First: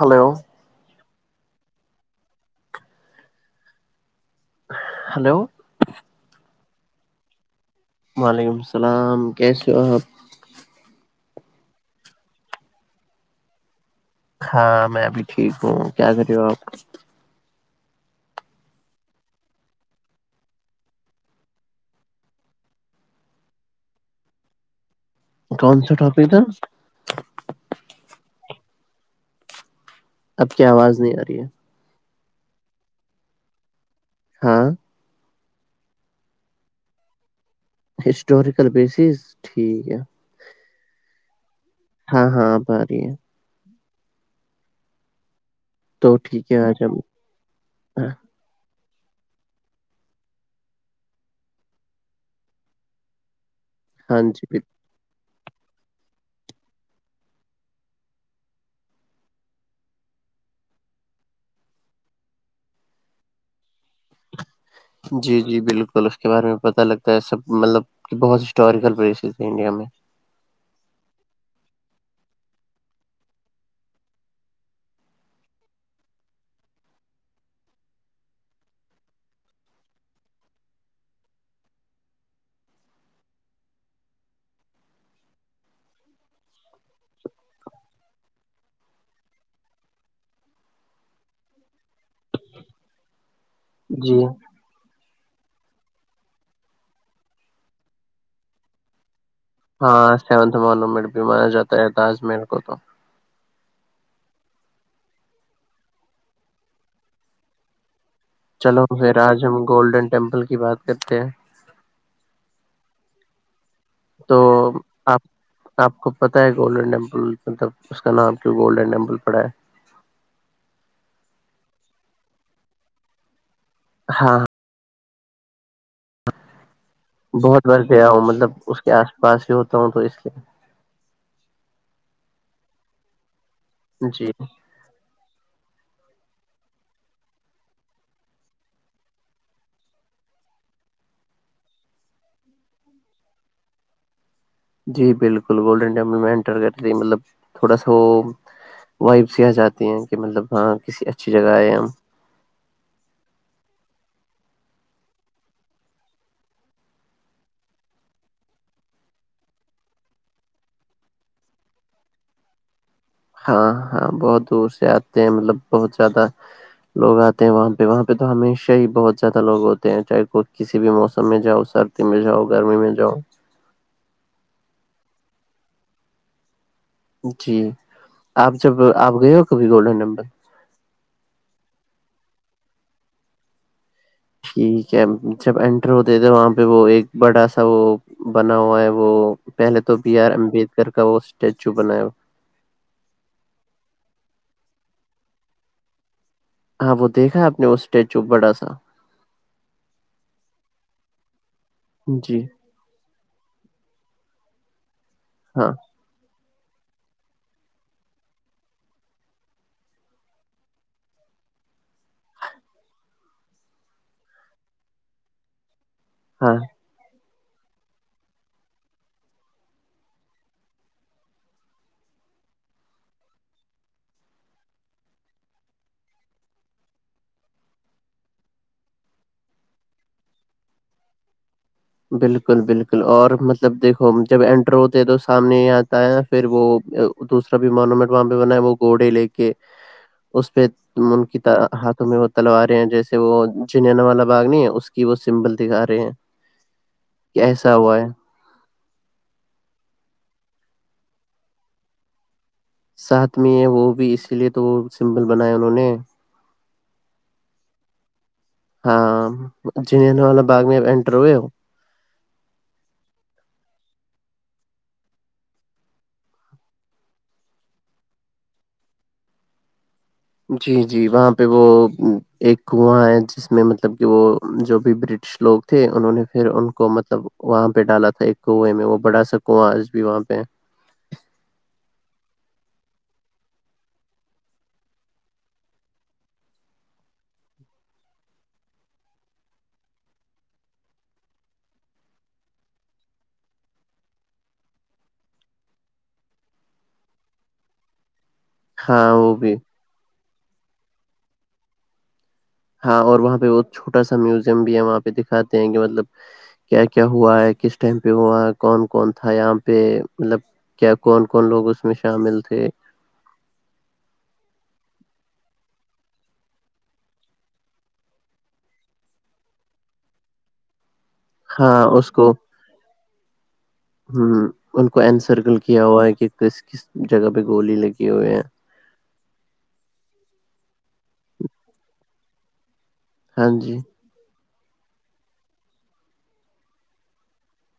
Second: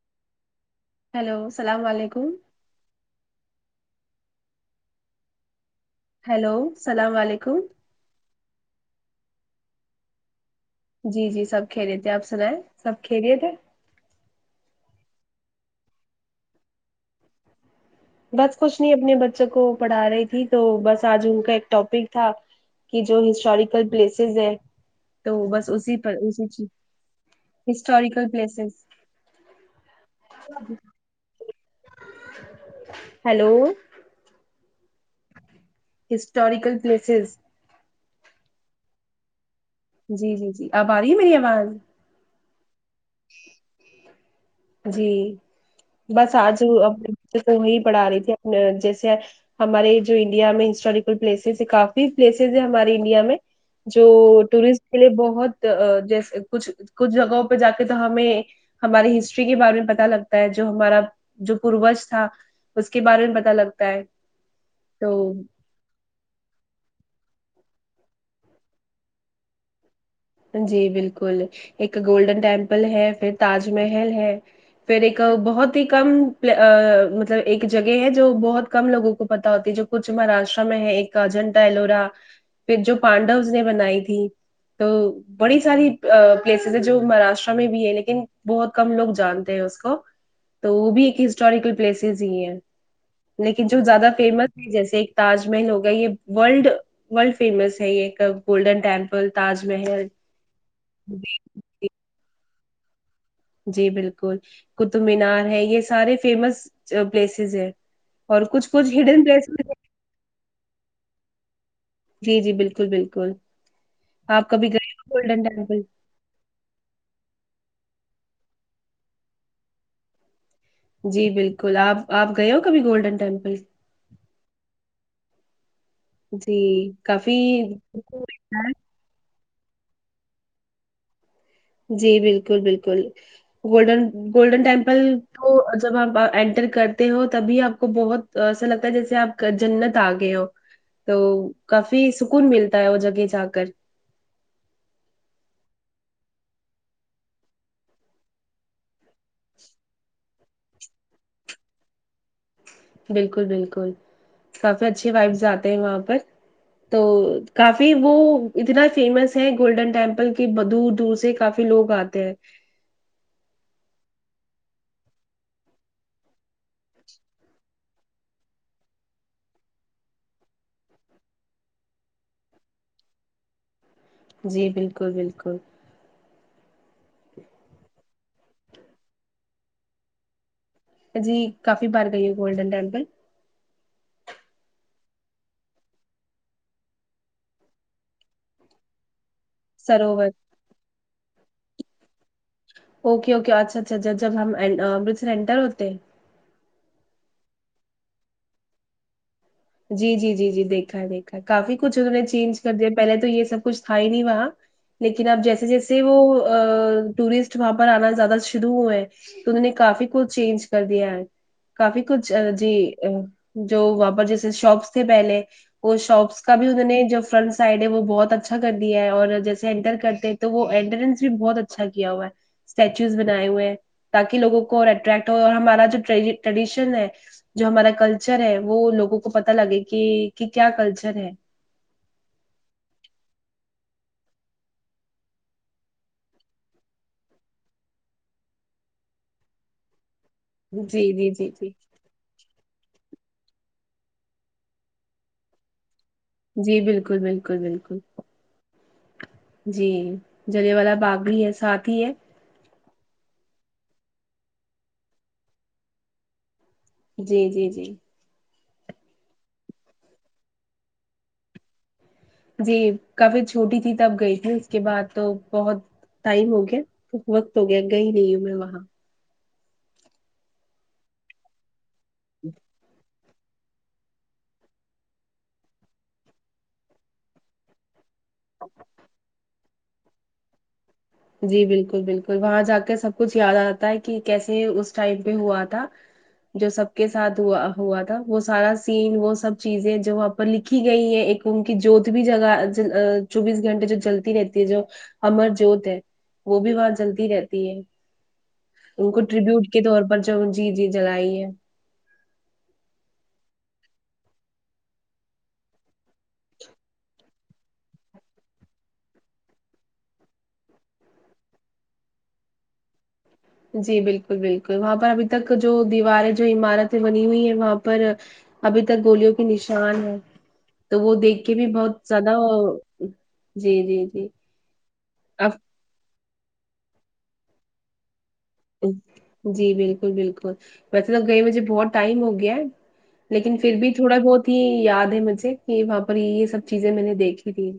hello hello السلام علیکم hello hello السلام علیکم وعلیکم السلامك جو آپ جی جی سب کھیلے تھے آپ سلائ سب کھیلے تھے ہاں میں ابھی ٹھیک ہوں کیا کری ہو آپ بس کچھ نہیں اپنے بچوں کو پڑھا رہی تھی تو بس آج ان کا ایک ٹاپک تھا کی جو ہسٹوریکل پلیسز ہے تو بس کون سا اسی پر ٹاپک تھا اسی چیز ہسٹوریکل پلیسز اب کیا آواز نہیں آ رہی ہے ہیلو ہاں ہسٹاریکل پلیسز ہسٹوریکل پلیسز ٹھیک ہے جی جی جی اب آ رہی ہے میری آواز ہاں ہاں اب آ رہی ہے جی تو بس ٹھیک ہے آج ہم تو وہی پڑھا رہی تھی جیسے ہمارے جو انڈیا میں ہسٹوریکل پلیسز ہے کافی پلیسز ہے ہمارے انڈیا میں جو ہاں جی ٹورسٹ کے لیے بہت جیس کچھ کچھ جگہوں پہ جا کے تو ہمیں ہماری ہسٹری کے بارے میں پتہ لگتا ہے جو ہمارا جو پوروش تھا اس کے بارے میں پتہ لگتا ہے تو جی جی بالکل اس کے بارے میں پتہ لگتا ہے سب مطلب کہ بہت ہسٹوریکل پلیسز ہیں انڈیا میں جی بالکل ایک گولڈن ٹپل ہے پھر تاج محل ہے پھر ایک بہت ہی کم مطلب ایک جگہ ہے جو بہت کم لوگوں کو پتا ہوتی ہے جو کچھ مہاراشٹرا میں ہے ایک اجنتا ایلوورا پھر جو پانڈوز نے بنائی تھی تو بڑی ساری پلیسز ہے جو مہاراشٹرا میں بھی ہے لیکن بہت کم لوگ جانتے ہیں اس کو تو وہ بھی ایک ہسٹوریکل پلیسز ہی ہیں لیکن جو زیادہ جی فیمس جیسے ایک تاج محل ہوگا یہ ورلڈ ورلڈ فیمس ہے یہ گولڈن ٹیمپل تاج محل ہاں سیونتھ مونومنٹ بھی مانا جاتا ہے تاج محل کو تو جی بالکل قطب مینار ہے یہ سارے فیمس پلیسز ہے چلو پھر آج ہم گولڈن ٹیمپل کی بات کرتے ہیں جی جی بالکل بالکل تو آپ کبھی گئے ہو آپ گولڈن ٹیمپل آپ کو پتاہ ہے گولڈن ٹیمپل مطلب اس کا نام کیوں گولڈن ٹیمپل پڑا ہے جی بالکل آپ آپ گئے ہو کبھی گولڈن ٹیمپل ہاں جی کافی بہت بار گیا ہوں مطلب اس کے آس پاس ہی ہوتا ہوں تو اس لیے جی بالکل بالکل گولڈن جی گولڈن ٹیمپل تو جب آپ انٹر کرتے ہو تبھی آپ کو بہت ایسا لگتا ہے جیسے آپ جنت آگئے ہو تو کافی سکون ملتا ہے وہ جگہ جا کر جی بالکل گولڈن ٹیمپل میں انٹر کرتی مطلب تھوڑا سا وہ وائب سے یہ آ جاتی ہیں کہ مطلب ہاں کسی اچھی جگہ آیے ہے ہم بالکل بالکل کافی اچھے وائبز آتے ہیں وہاں پر تو کافی وہ اتنا فیمس ہے گولڈن ٹیمپل کی دور دور سے کافی لوگ آتے ہیں ہاں ہاں بہت دور سے آتے ہیں مطلب بہت زیادہ لوگ آتے ہیں وہاں پہ وہاں پہ تو ہمیشہ ہی بہت زیادہ لوگ ہوتے ہیں چاہے کوئی کسی بھی موسم میں جاؤ سر سردی میں جاؤ گرمی میں جاؤ جی بالکل بالکل جی آپ جب آپ گئے ہو کبھی گولڈن نمبر جی کافی بار گئی ہے گولڈن ٹپل ٹھیک ہے جب انینٹر ہوتے تھے وہاں پہ وہ ایک بڑا سا وہ بنا ہوا ہے وہ پہلے تو بی سروور آر امبیڈکر کا وہ اسٹیچو بنایا اوکے اوکے اچھا اچھا ا جب ہم امرتر انٹر ہوتے ہاں وہ دیکھا آپ نے وہ اسٹیچو بڑا سا جی جی جی جی دیکھا ہے دیکھا ہے کافی کچھ انہوں نے جی چینج کر دیا پہلے تو یہ سب کچھ تھا ہی نہیں وہا لیکن اب جیسے ہاں جیسے سے وہ ٹورسٹ وہاں پر آنا زیادہ شروع ہوئے ہیں تو انہ نے کافی کھ چینج کر دیا ہے کافی کچھ جی جو وہاں پر جس شاپس تھے پہلے وہ شاپس کا ہاں بھی انہوں نے جب فرنٹ سائڈ ہے وہ بہت اچھا کر دیا ہے اور جیسے انٹر کرتے ہیں تو وہ انٹرنس بھی بہت اچھا کیا ہوا ہے اسٹیچوز بنائے ہوئے ہیں تاکہ لوگوں کو اور اٹریکٹ ہو اور ہمارا جو ٹریڈیشن ہے جو ہمارا کلچر ہے وہ لوگوں کو پتا لگے کہ کہ کیا کلچر ہے بالکل بالکل اور مطلب دیکھو جب انینٹر ہوتے ہیں تو سامنے ہی آتا ہے پھر وہ دوسرا بھی مونومینٹ وہاں پہ بنا وہ گھوڑے لے کے اس پہ جی ان جی کی جی جی تمہیں وہ تلو رہے ہیں جیسے وہ جنا والا باغ نہیں ہے اس کی وہ سمبل دکھا رہے ہیں جی بالکل کہ بالکل ایسا بالکل ہوا ہے جی جلی والا باغ بھی ہے ساتھ ہی ہے ساتھ میں ہیں وہ بھی اسی لیے تو وہ سمپل بنائے انہوں نے جی جی جی ہاں ج ن والا باغ میں اٹر ہوئے جی کفھی چھوٹی تھی تب گئی تھی اس کے بعد تو بہت ٹائم ہو گیا خ وقت ہو گیا گئی نہیں ہوں میں وہاں جی جی وہاں پہ وہ ایک کنواں ہے جس میں مطلب ب کہ وہ جو بھی برٹش لوگ تھے انہوں نے پھر ان کو مطلب وہاں پہ ڈالا تھا ایک کوے میں وہ بڑا سکوںا آج بھی وہاں پہ جی بالکل بالکل وہاں جا کے سب کچھ یاد آتا ہے کہ کیسے اس ٹائم پہ ہوا تھا جو سب کے ساتھ ہوا ہوا تھا وہ سارا سین وہ سب چیزیں جو لکھی گئی ہے ایک ان کی جوت بھی جگہ چوبیس گھنٹے جو جلتی رہتی ہے جو ہممر جو د ہے وہ بھی باں جلدی رہتی ہے ان ہاں کو وہ بھی ریبیوٹ کے طور پر جو جی جی جگائی ہے ہاں اور وہاں پہ بہت چھوٹا سا میوزیم بھی ہے وہاں پہ دکھاتے ہیں کہ مطلب کیا کیا ہوا ہے کس ٹائم پہ ہوا ہے کون کون تھا یہاں پہ مطلب کیا کون کون لوگ اس میں شامل تھے جی بالکل بالکل وہاں پر ابھی تک جو دیواریں جو عمارتیں بنی ہوئی ہے وہاں پر ابھی تک گولوں کے نشان ہے تو وہ دیکھ کہ بھی ہاں بہت اس زیادہ کو جی جی ہ جی ان کو ا انسرکل کیا ہوا ہے کہ کس کس جگہ پہ گولی لگی ہوئے ہے جی بالکل بالکل مسلب گئی مجھے بہت ٹائم ہو گیا ہے ہاں لیکن جی پھر بھی تھوڑا بہت ہی یاد ہے مجھے کہ وہاں پر یہ سب چیزیں میں نے دیکھی تھی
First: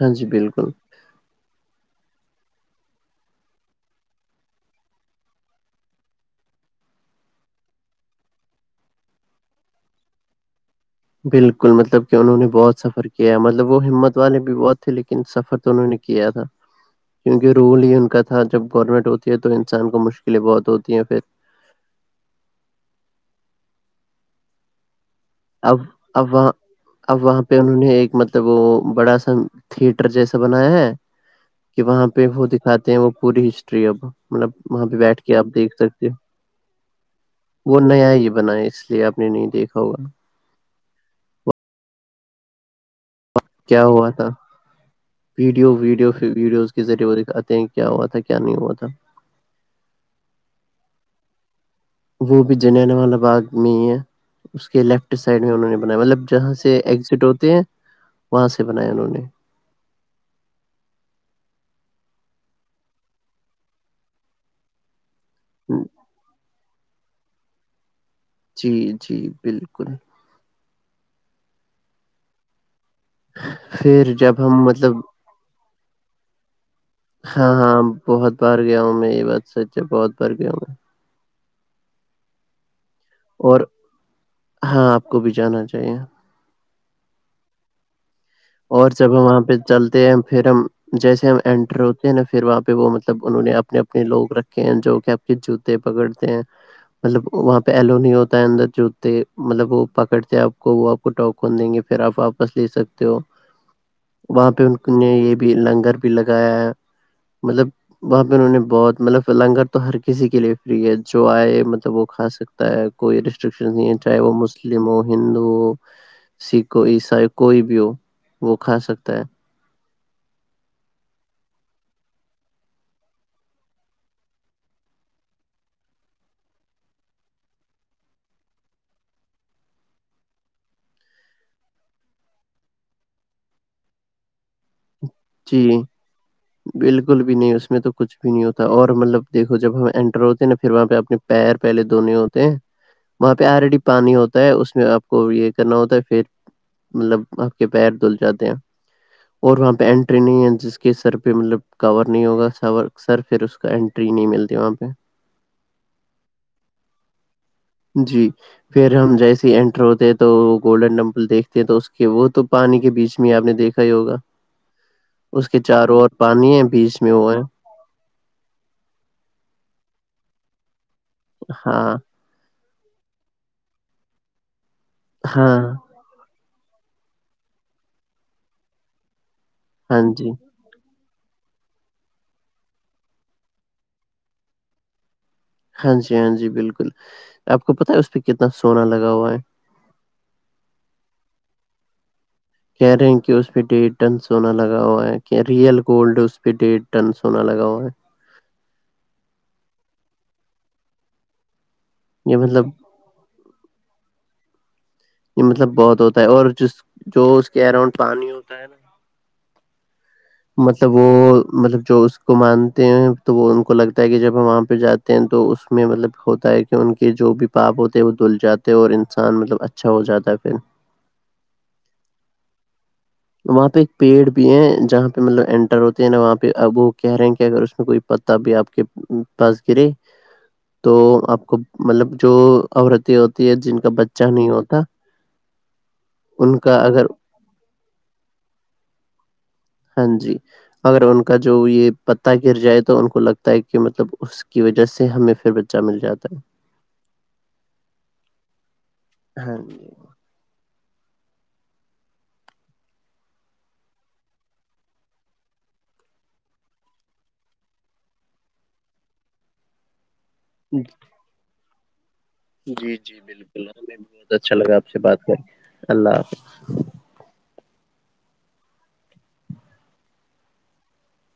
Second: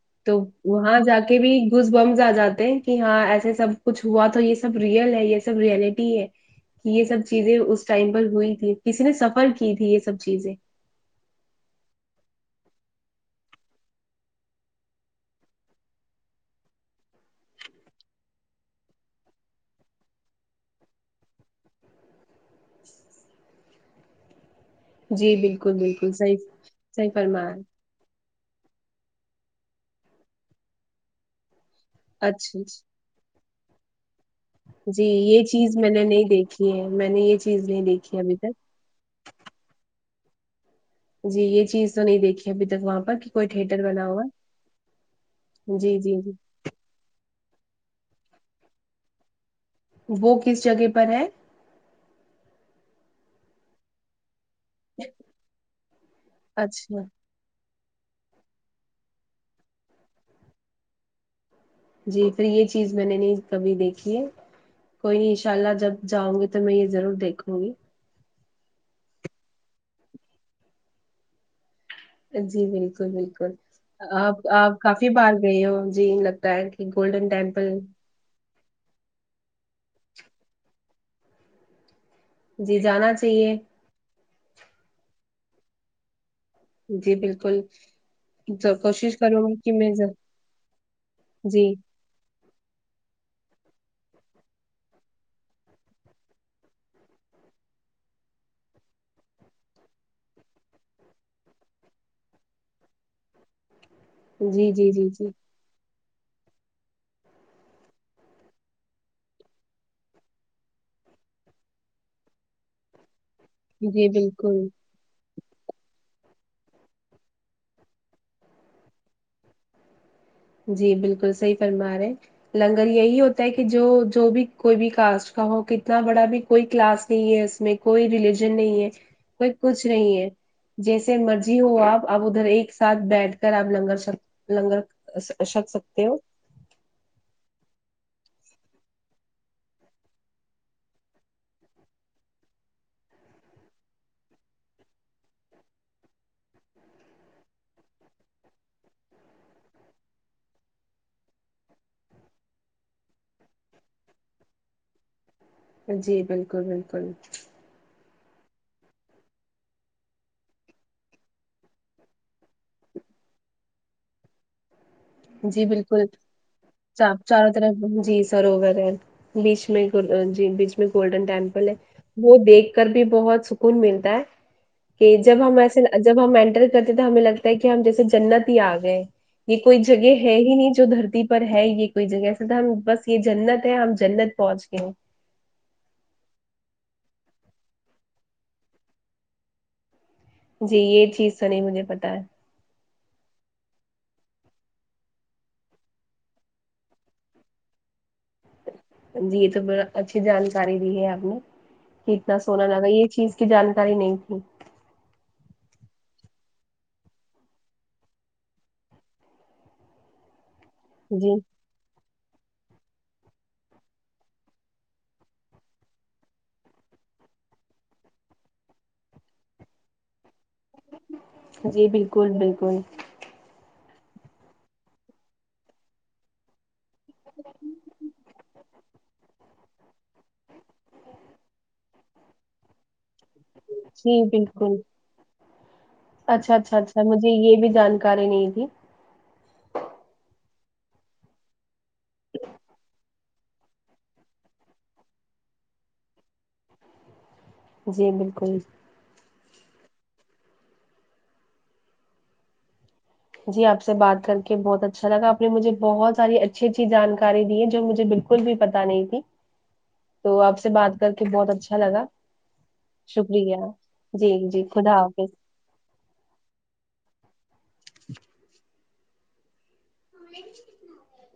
ہاں جی تو بالکل وہاں جا کے کے بھی گز بمز آ جاتے ہیں کہ ہاں ایسے سب کچھ ہوا تو یہ سب ریئل ہے یہ سب ریئلٹی ہے کہ یہ سب چیزیں اس ٹائم پر ہوئی تھی کسی نے سفر کی تھی یہ سب چیزیں بالکل مطلب کہ انہوں نے بہت سفر کیا ہے مطلب وہ ہمت والے بھی بہت تھے لیکن سفر تو انہوں نے کیا تھا کیونکہ رول ہی ان کا تھا جب گورنمنٹ ہوتی ہے تو انسان کو مشکلیں بہت ہوتی ہیں پھر جی بالکل اب بالکل اب صحیح وہاں صحیح اب وہاں فرمایا پہ انہوں نے ایک مطلب تب وہ بڑا سا تھیئٹر جیسا بنایا ہے کہ وہاں پہ وہ اچھا دکھاتے اچھا ہیں وہ پوری ہسٹری اب مطلب وہاں پہ جی بیٹھ کے یہ آپ دیکھ چیز میں نے سکتے نہیں دیکھی ہے میں نے یہ چیز ہو وہ نہیں نیا دیکھی یہ ابھی بنا تک ہے اس لیے آپ آ نے نہیں دیکھا ہوگا جی یہ چیز تو نہیں دیکھی ابھی تک وہاں پر کوئی تھیٹر کیا بنا ہوا تھا ویڈیو ہے جی ویڈیو جی جی ویڈیوز کے ذریعے وہ دکھاتے ہیں کیا ہوا تھا کیا نہیں ہوا تھا وہ کس جگہ پر ہے وہ بھی جننے والا باغ میں ہی ہے اس کے لیفٹ سائڈ میں انہوں نے بنایا مطلب جہاں سے اچھا ایگزٹ ہوتے ہیں وہاں سے بنایا انہوں نے جی پھر یہ چیز میں نے نہیں کبھی دیکھی ہے کوئی نہیں ان شاء اللہ جب جاؤں گی تو میں یہ ضرور دیکھوں گی جی جی بالکل جی بالکل بالکل پھر آپ جب ہم آپ مطلب کافی بار گئے ہو جی لگتا ہے کہ گولڈن ہاں ٹیمپل ہاں بہت بار گیا ہوں میں یہ بات سچ ہے بہت بار گیا ہوں میں جی جانا چاہی اور ہاں آپ کو بھی جانا چاہیے جی بالکل تو اور جب کوشش ہم وہاں کروں گی پہ کہ میں چلتے ضر- ہیں پھر ہم جیسے ہم جی انینٹر ہو نا پھر وہاں پہ وہ مطلب انہوں نے اپنے اپنے لوگ رکھے ہیں جو کہ آپ کے جوتے پکڑتے ہیں مطلب وہاں پہ ایلو نہیں ہوتا ہے اندر جوتے مطلب وہ پکڑتے آپ کو وہ کو ٹا کھول دیں گے پھر آپ واپس لے سکتے ہو وہاں پہ جی جی ان جی نے یہ جی بھی لنگر بھی لگایا ہے مطلب وہاں پہ انہوں نے بہت مطلب لنگر تو ہر کسی کے لیے فری ہے جو آئے مطلب وہ کھا سک کوئی ریسٹرکشن نہیں جی چاہے وہ بالکل مسلم ہو ہندو ہو سکھ عیسائی کوئی بھی ہو وہ کھا سکتا ہے جی بالکل صحیح فرما رہے لنگر یہی ہوتا ہے کہ جو جو بھی کوئی بھی کاسٹ کا ہو کتنا بڑا بھی کوئی کلاس نہیں ہے اس میں کوئی ریلیجن نہیں ہے کوئی کچھ نہیں ہے جیسے مرضی ہو آپ اب ادھر ایک ساتھ بیٹھ کر آپ لنگگرر چ لنگر اشات جی سکتے ہو بالکل بھی نہیں اس میں تو کچھ بھی نہیں ہوتا اور مطلب دیکھو جب ہم انٹر ہوتے ہیں نا پھر وہاں پہ اپنے پیر پہلے دنے ہوتے ہیں وہاں پہ آلریڈی پانی ہوتا ہے اس میں آپ کو یہ کرنا ہوتا ہے پھر مطلب آپ کے پیر دھل جاتے ہیں اور وہاں پہ ٹری نہیں ہے جس کے سر پہ مطلب کور نہیں ہوگا س سر پھر اس کا انینٹری نہیں ملتی وہاں پہ جی بالکل بالکل جی پھر ہم جیسے ہی انٹر ہوتے ہیں تو گولڈن ٹیمپل دیکھتے ہیں تو اس کے وہ تو پانی کے بیچ میں ہی آپ نے دیکھا ہی ہوگا اس کے چار اور پانی ہے بیچ میں وہ ہے ط جی سروور ہے بیچ میں جی بیچ میں گولڈن ٹیمپل ہے ہاں وہ دیکھ کر بھی بہت سکون ملتا ہے کہ جب ہم ہاں ایسے جب ہم اینٹر کرتے تو ہمیں لگتا ہے کہ ہم جیسے جنت ہی آ گئے یہ کوئی ہاں جگہ جی ہے ہی نہیں جو دھرتی پ پر ہے یہ کوئی جگہ ایسا تو ہم بس یہ جنت ہے ہم جنت پہنچ گ ہیں ہاں جی ہاں جی بالکل آپ کو پت ہے اس پہ کتنا سونا لگا ہوا ہے جی یہ چیز تو نہیں مجھے پتا ہے کہہ رہے ہیں کہ اس پہ ڈیڑھ ٹن سونا لگا ہوا ہے کہ ریئل گولڈ اس پہ ڈیڑھ ٹن سونا لگا ہوا ہے جی یہ تو با اچھی جانکاری دی ہے آپ نے کہ یہ اتنا مطلب سونا لگا یہ چیز کی جانکاری نہیں تھی یہ مطلب بہت ہوتا ہے اور جس جو اس کے اراؤنڈ پانی ہوتا ہے مطب جی [unintelligible] مطلب جو اس کو مانتے ہیں تو وہ ان کو لگتا ہے کہ جب ہم وہاں پہ جاتے ہیں تو اس میں مطلب ہوتا ہے ایک کہ ان کے جو بھی پاپ ہوتے ہیں وہ دھل جاتے ہیں اور انسان مطلب اچھا ہو جاتا ہے پھر جی بالکل بالکل وہاں پہ ایک پیڑ بھی ہے جہاں پہ مطلب انٹر ہوتے ہیں نا وہاں پہ ابو کہہ رہے ہیں کہ اگر اس میں کوئی پتا بھی آپ کے پاس کرے تو آپ کو مطلب جو آورتی ہوتی ہے جن جی بچہ نہیں بالکل ہوتا ان کا اگر جی یہ بھی جانکاری نہیں تھی ہاں جی اگر ان کا جو یہ پتا گر جائے تو ان کو لگ ہے کہ مطلب اس کی وجہ سے ہمیں پھر بچہ مل جاتا ہے جی بالکل ہاں [unintelligible] جی آپ سے بات کر کے بہت اچھا لاپ نے مجھے بہت ساری اچھی اچھی جانکاری دی ہے جو مجھے بالکل کل بھی پتا نہیں تھی تو آپ سے بات کر کے بہت اچھا لگا جی جی شکریہ بالکل ہمیں بھی بہت جی اچھا جی لگا آپ سے خدا بات حافظ کریں اللہ حافظ [inaudible] ہنا [unintelligible]